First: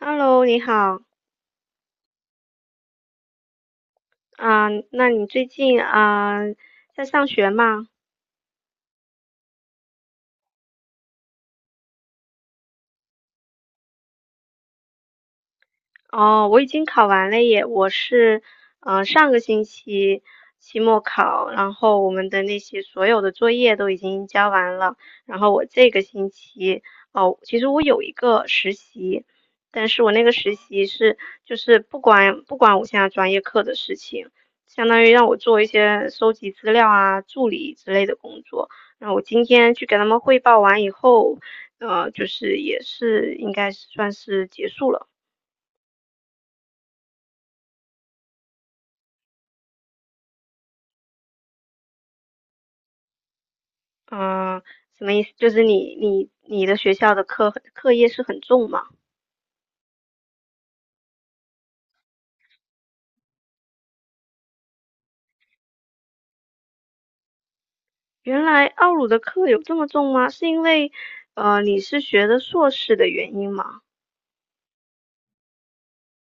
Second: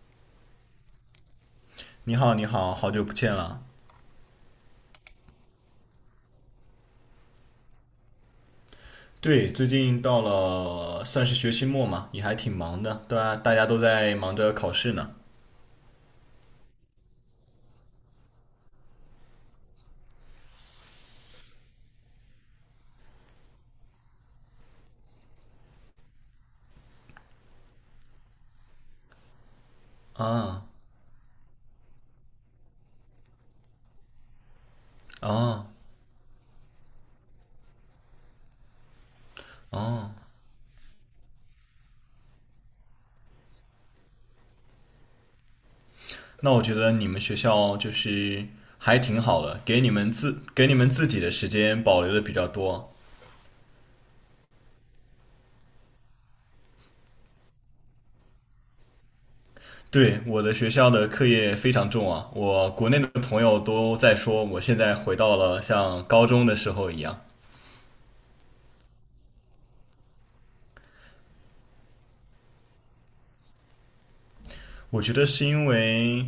Hello，你好你好，你好，好久不见了。啊，那你最近啊在上学吗？对，最近到了算是学期末嘛，也还挺忙的，对啊，大家都在忙着考试呢。哦，我已经考完了耶。我是上个星期期末考，然后我们的那些所有的作业都已经交完了。然后我这个星期哦，其实我有一个实习，但是我那个实啊，习是就是不管我现在专业课的事情，相当于让我做一哦，些收集资料啊、助理之类的工作。那我今天去给他哦，们汇报完以后，就是也是应该是算是结束了。那我觉得你们学校就是还挺好的，给你们自己的时间保留的比较多。嗯，什么意思？就是你的学校的课业是很重吗？对，我的学校的课业非常重啊，我国内的朋友都在说，我现在回到了像高中的时候一样。原来奥鲁的课有这么重吗？是因为你是学的硕士的原因吗？我觉得是因为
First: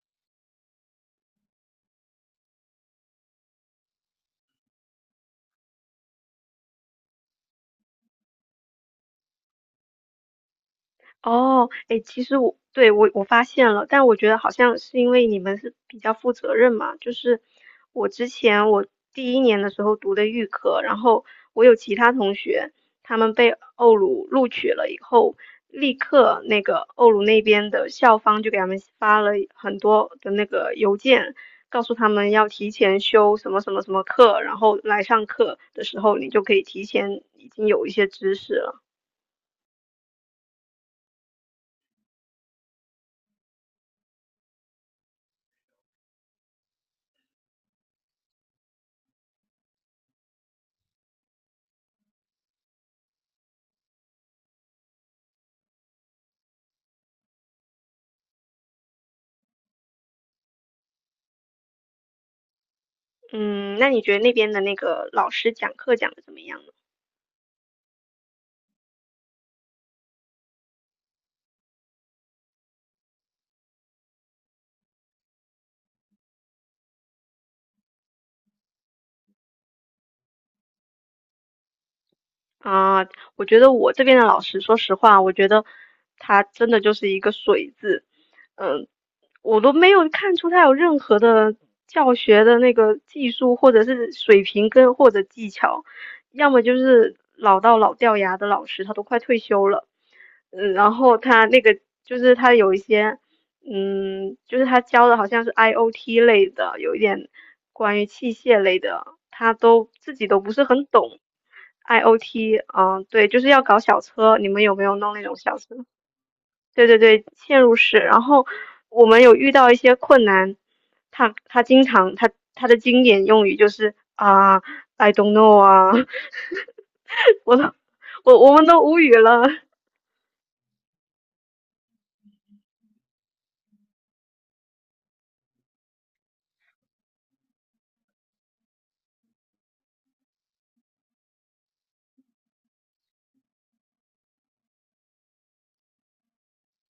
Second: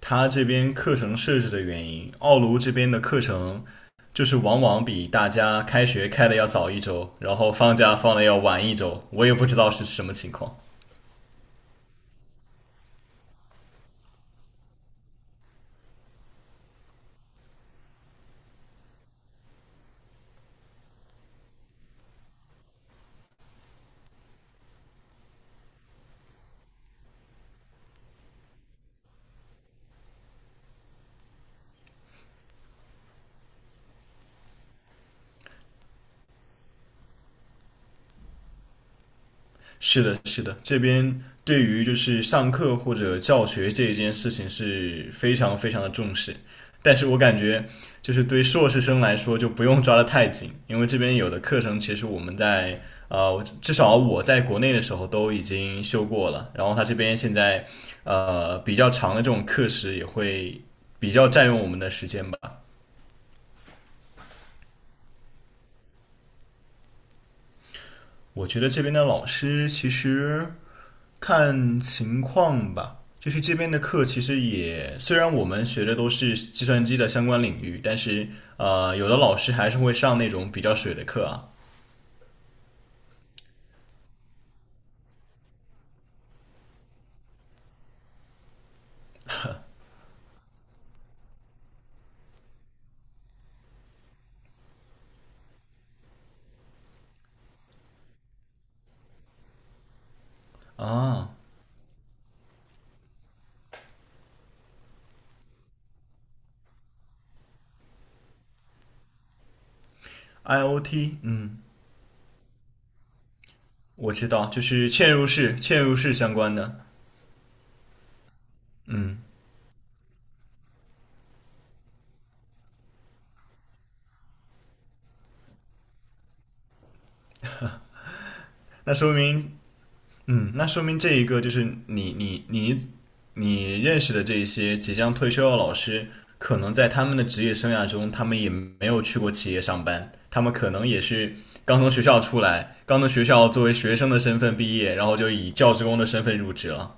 他这边课程设置的原因，奥卢这边的课程就是往往比大家开学开的要早一周，然后放假放的要晚一周，我也不知道是什么情况。哦，哎，其实我对我我发现了，但我觉得好像是因为你们是比较负责任嘛。就是我之前我第一年的时候读的预科，然后我有其他同学，他们被欧鲁录取了以后，立刻那个欧鲁那边的校方就给他们发了很多的那个邮件，告诉他们要提前修什么什么什么课，然后来上课的时候你就可以提前已经有一些知识了。是的，是的，这边对于就是上课或者教学这一件事情是非常非常的重视，但是我感觉就是对硕士生来说就不用抓得太紧，因为这边有的课程其实我们在呃至少我在国内的时候都已经修过了，然后他这边现在比较长的这种课时也会比较占用我们的时间吧。嗯，那你觉得那边的那个老师讲课讲的怎么样呢？我觉得这边的老师其实看情况吧，就是这边的课其实也，虽然我们学的都是计算机的相关领域，但是有的老师还是会上那种比较水的课啊。啊，我觉得我这边的老师，说实话，我觉得他真的就是一个水字。嗯，我都没有看出他有任何的教学的那个技术或者是水平跟或者技巧，要么就是老到老掉牙的老师，他都快退休了。嗯，然后啊他那个就是他有一些，嗯，就是他教的好像是 IOT 类的，有一点关于器械类的，他都自己都不是很，IOT,懂。嗯，IOT，啊，对，就是要搞小我知车，道，你就们有没是有弄嵌那入种式、小车？嵌入式相关的，对对对，嵌入式。然后我嗯，们有遇到一些困难。他经常他的经典用语就是啊，I don't know 啊，我都我们都那无说语了。明那说明这一个就是你认识的这一些即将退休的老师，可能在他们的职业生涯中，他们也没有去过企业上班，他们可能也是刚从学校出来，刚从学校作为学生的身份毕业，然后就以教职工的身份入职了。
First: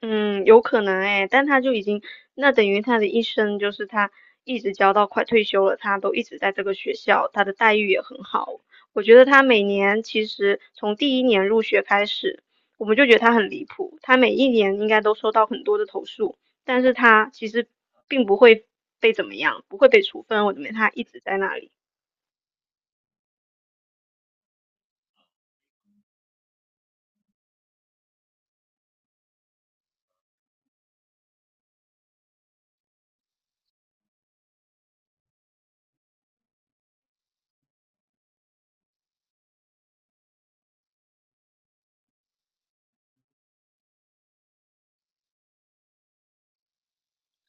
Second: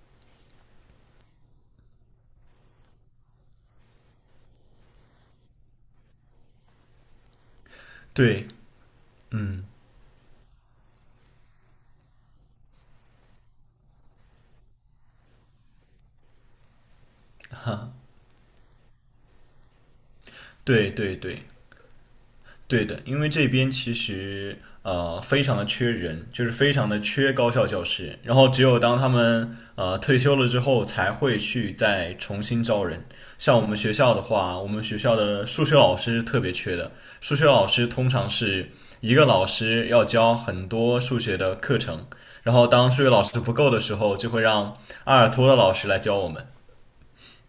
嗯，有可能哎，但他就已经，那等于他的一生就是他一直教到快退休了，他都一直在这个学校，他的待遇也很对，好。我觉得他每嗯，年其实从第一年入学开始，我们就觉得他很离谱，他每一年应该都收到很多的投诉，但是他其实哈，并不会被怎么样，不会被处分，我认为他对一对直在对，那里。对的，因为这边其实非常的缺人，就是非常的缺高校教师，然后只有当他们退休了之后，才会去再重新招人。像我们学校的话，我们学校的数学老师特别缺的，数学老师通常是一个老师要教很多数学的课程，然后当数学老师不够的时候，就会让阿尔托的老师来教我们。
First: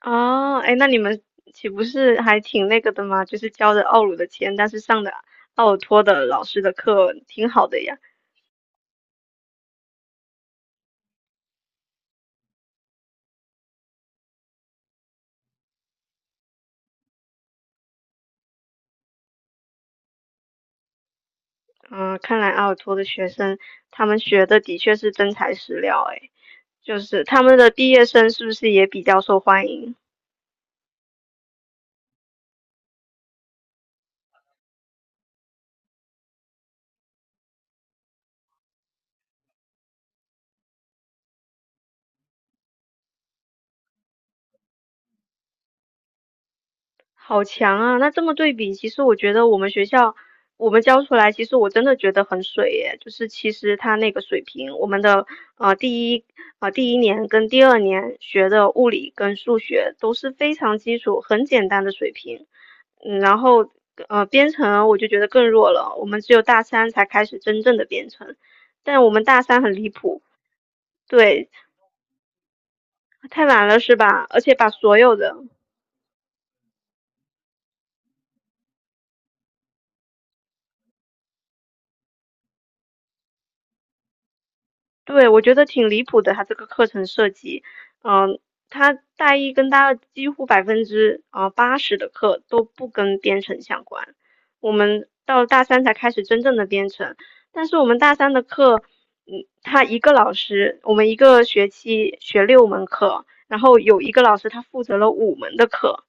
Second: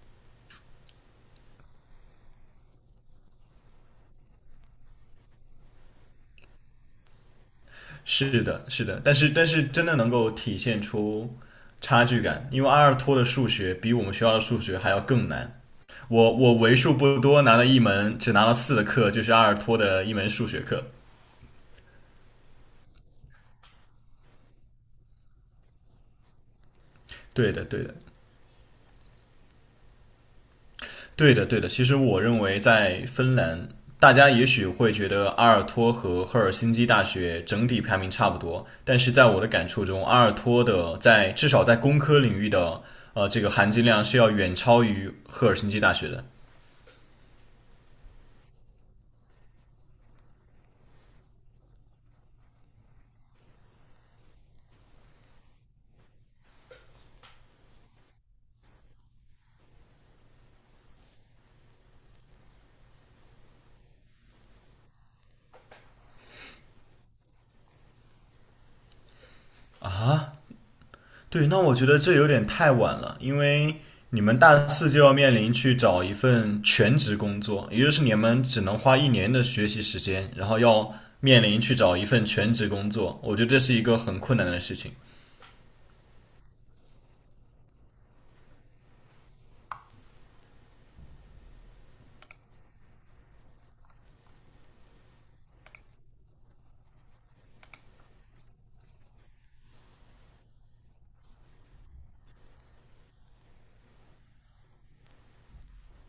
哦，哎，那你们岂不是还挺那个的吗？就是交着奥鲁的钱，但是上的奥尔托的老师的课，挺好的呀。是的，是的，但是真的能够体现出差距感，因为阿尔托的数学比我们学校的数学还要更难。我为数不多拿了一门只拿了四的课，就是阿尔托的一门数学课。嗯，看来澳洲的学生他们学的的确是真材实料。诶，就是他对们的，的对毕的，业生是不是也比较受欢迎？对的，对的。其实我认为在芬兰，大家也许会觉得阿尔托和赫尔辛基大学整体排名差不多，但是在我的感触中，阿尔托的在至少在工科领域的这个含金量是要远超于赫尔辛基大学的。好强啊！那这么对比，其实我觉得我们学校我们教出来，其实我真的觉得很水耶。就是其实他那个水平，我们的呃第一第一年跟第二年学的物理跟数学都是非常基础、很简单的水平。嗯，然后编程我就觉得更弱了，我们只有大三才开始真正的编程，但我们大三很离谱。对，对，那我觉得这有点太晚了，因太晚为了是你吧？们而且大把四所就要有的面临去找一份全职工作，也就是你们只能花1年的学习时间，然后要面临去找一份全职工作，我觉得这是一个很困难的事情对，我觉得挺离谱的，他这个课程设计。嗯，他大一跟大二几乎百分之80的课都不跟编程相关，我们到了大三才开始真正的编程。但是我们大三的课，嗯，他一个老师，我们一个学期学六门课，然后有一个老师他负责了五门的课，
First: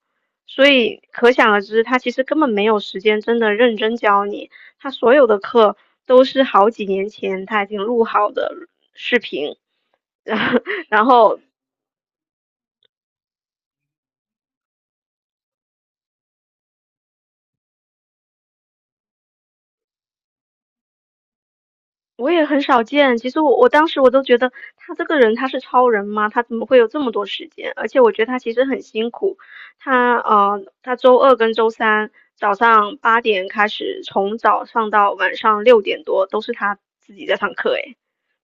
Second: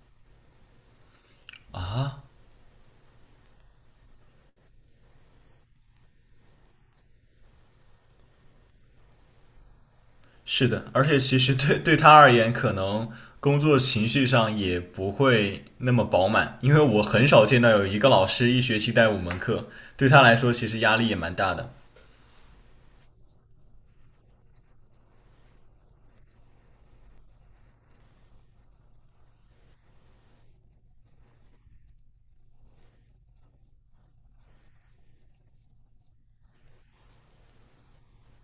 所以可想而知，他其实啊。根本没有时间真的认真教你。他所有的课都是好几年前他已经录好的视频，然后是的，然而且其后实对他而言，可能工作情绪上也不会那么饱满，因为我很少见到有一个老师1学期带5门课，对他来说其实压力也蛮大的。我也很少见。其实我我当时我都觉得他这个人他是超人吗？他怎么会有这么多时间？而且我觉得他其实很辛苦。他周二跟周三早上8点开始，从早上到晚上6点多都是他自己在上课。诶，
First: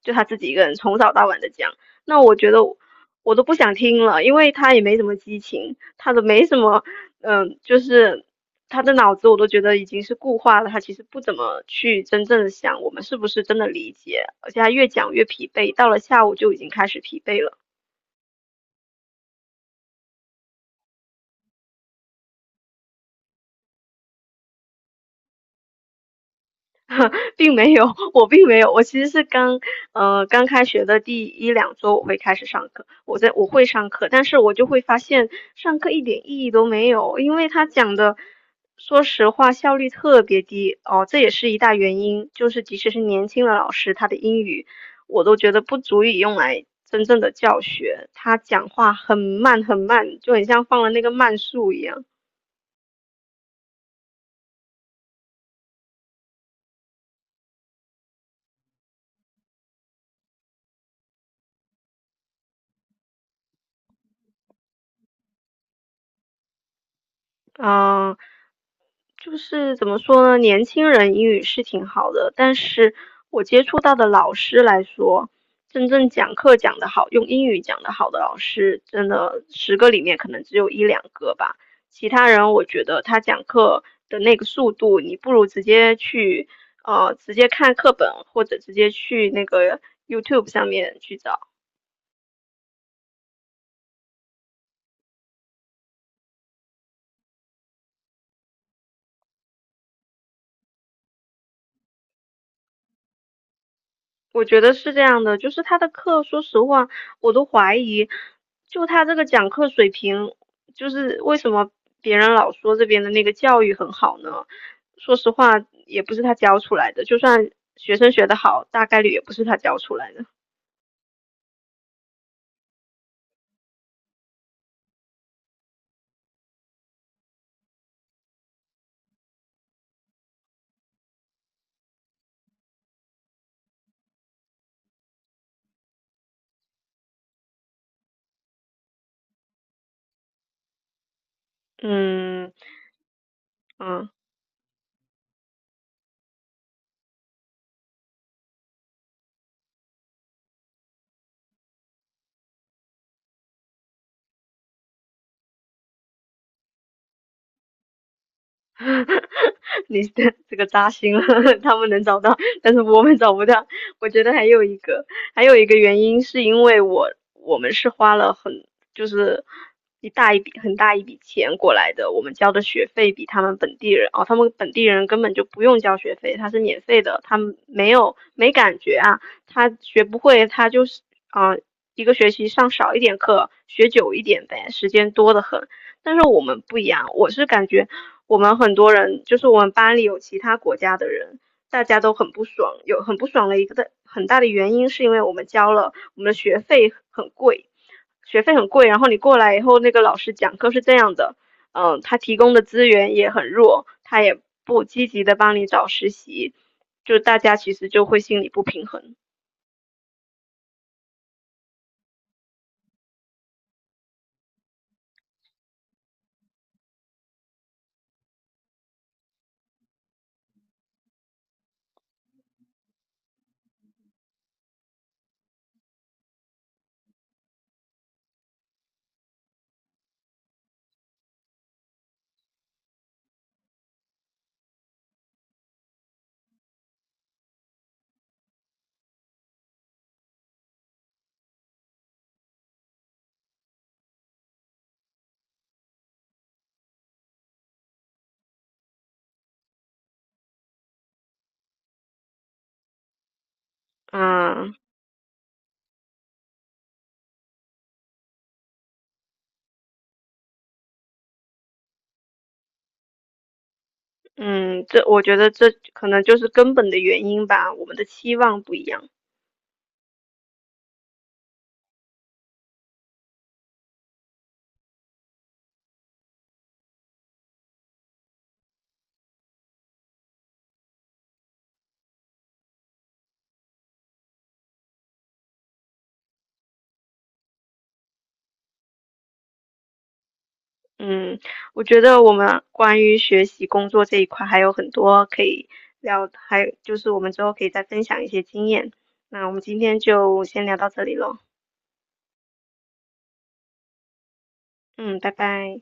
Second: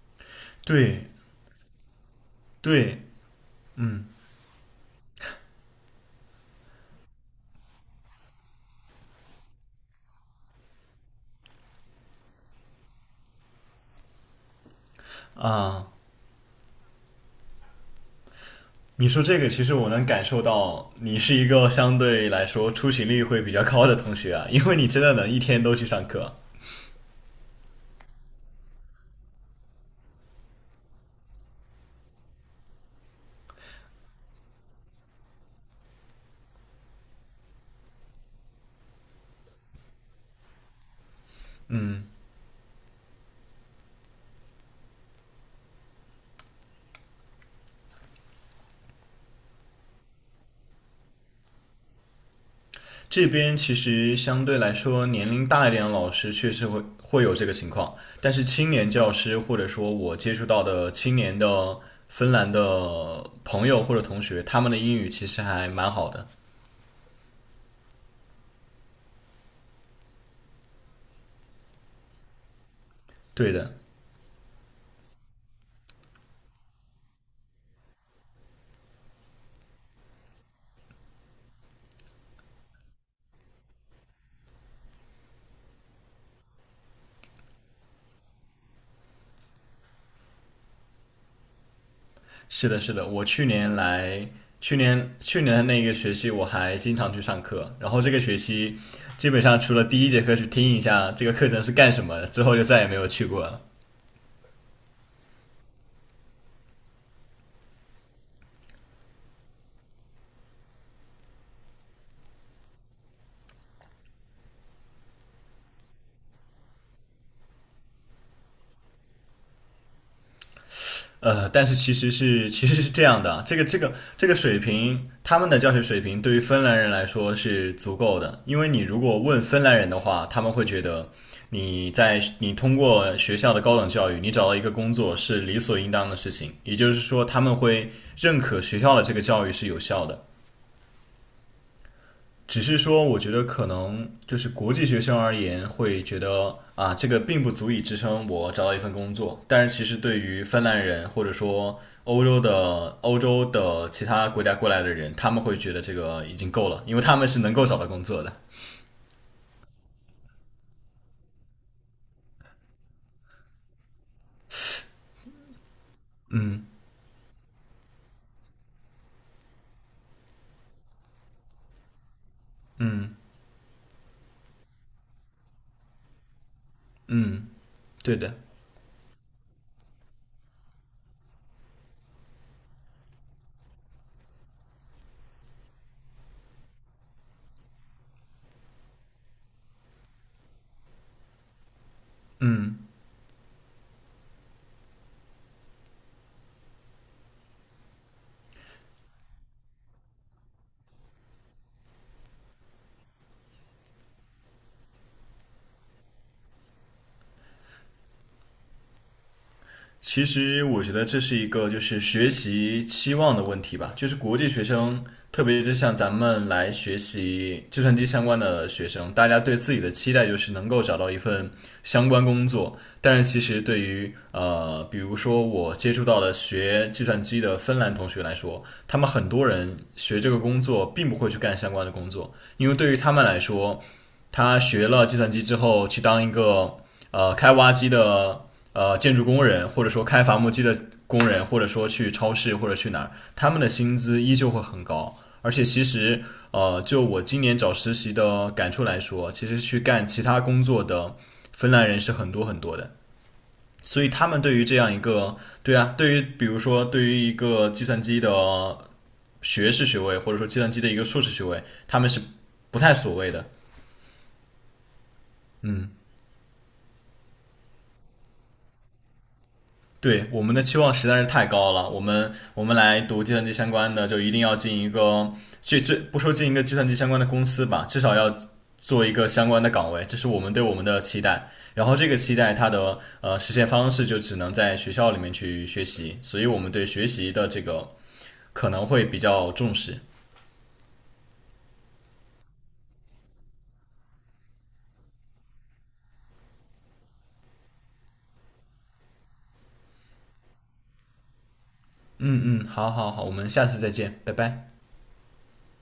就他自己一个人从对早到晚的讲。那我觉得对，我都不想听了，因为他也没什么激情，他都没什么嗯，就是他的脑子我都觉得已经是固化了，他其实不怎么去真正的想我们是不是真的理解，而且他越讲越疲惫，到了下午就已经开始疲惫了。你说这个，其实我能感受到你是一个相对来说出勤率会比较高的同学啊，因为你真的能一天都去上课。并没有，我并没有。我其实是刚开学的第一两周我会开始上课，我会上课，但是我就会发现上课一点意义都没有，因为他讲的，说实话效率特别低哦，这也是一大原因。就是即使是年轻的老师，他的英语我都觉得不足以用来真正的教学，他讲话很慢很慢，就很像放了那个慢速一样。这边其实相对来说年龄大一点的老师确实会有这个情况，但是青年教师或者说我接触到的青年的芬兰的朋友或者同学，他们的英语其实还蛮好的。嗯、就是怎么说呢，年轻人英语是挺好的，但是我对接的，触到的老师来说，真正讲课讲得好，用英语讲得好的老师，真的10个里面可能只有一两个吧。其他人，我觉得他讲课的那个速度，你不如直接去直接看课本，或者直接去那个 YouTube 上面去找。是的，是的，我去年来，去年去年的那个学期我还经常去上课，然后这个学期基本上除了第一节课去听一下这个课程是干什么，之后就再也没有去过了。我觉得是这样的，就是他的课，说实话，我都怀疑，就他这个讲课水平，就是为什么别人老说这边的那个教育很好呢？说实话，也不是他教出来的，就算学生学得好，大概率也不是他教出来的。但是其实是这样的啊这个水平，他们的教学水平对于芬兰人来说是足够的，因为你如果问芬兰人的话，他们会觉得你通过学校的高等教育，你找到一个工作是理所应当的事情，也就是说他们会认可学校的这个教育是有效的。嗯只是说，我觉得可嗯。能就是国际学生而言，会觉得啊，这个并不足以支撑我找到一份工作。但是其实对于芬兰人或者说欧洲的其他国家过来的人，他们会觉得这个已经够了，因为他们是能够找到工作的。你这个扎心了，他们能找到，但是我们找不到。我觉得还有一个，还有一个原因是因为我们是花了很就是一大一笔很大一笔钱过来的。我们交的学费比他们本地人哦，他们本地人根本就不用交学费，他是免费的，他嗯，们没有对的。没感觉啊。他学不会，他就是啊、一个学期上少一点课，学久一点呗，时间多得很。但是我们不一样，我是感觉我们很多人，就是我们班里有其他国家的人，大家都很不爽，有很不爽的一个的很大的原因是因为我们交了我们的学费很贵，学费很贵，然后你过来以后，那个老师讲课是这样的。嗯，他提供的资源也很弱，他也不积极的帮你找实习，就大家其实就会心里不平衡。其实我觉得这是一个就是学习期望的问题吧，就是国际学生，特别是像咱们来学习计算机相关的学生，大家对自己的期待就是能够找到一份相关工作。但是其实对于比如说我接触到的学计算机的芬兰同学来说，他们很多人学这个工作并不会去干相关的工作，因为对于他们来说，他学了计算机之后去当一个开挖机的建筑工人，或者说开伐木机的工人，或者说去超市或者去哪儿，他们的薪资依旧会很高。而且其实就我今年找实习的感触来说，其实去干其他工作的芬兰人是很多很多的。所以他们对于嗯这样一个，对啊，对于比如说对于一个计算机的学士学位，或者说计算机的一个硕士学位，他们是不太所谓的。嗯，这我觉得这嗯。可能就是根本的原因吧，我们的期望不一样。对，我们的期望实在是太高了。我们来读计算机相关的，就一定要进一个最不说进一个计算机相关的公司吧，至少要做一个相关的岗位，这是我们对我们的期待。然后这个期待它的实现方式就只能在学校里面去学习，所以我们对学习的这个可能会比较重视。嗯，我觉得我们关于学习、工作这一块还有很多可以聊，还有就是我们之后可以再分享一些经验。那我们今天就先聊到这里喽。嗯嗯，好好好，我们下次再见，拜拜。嗯，拜拜。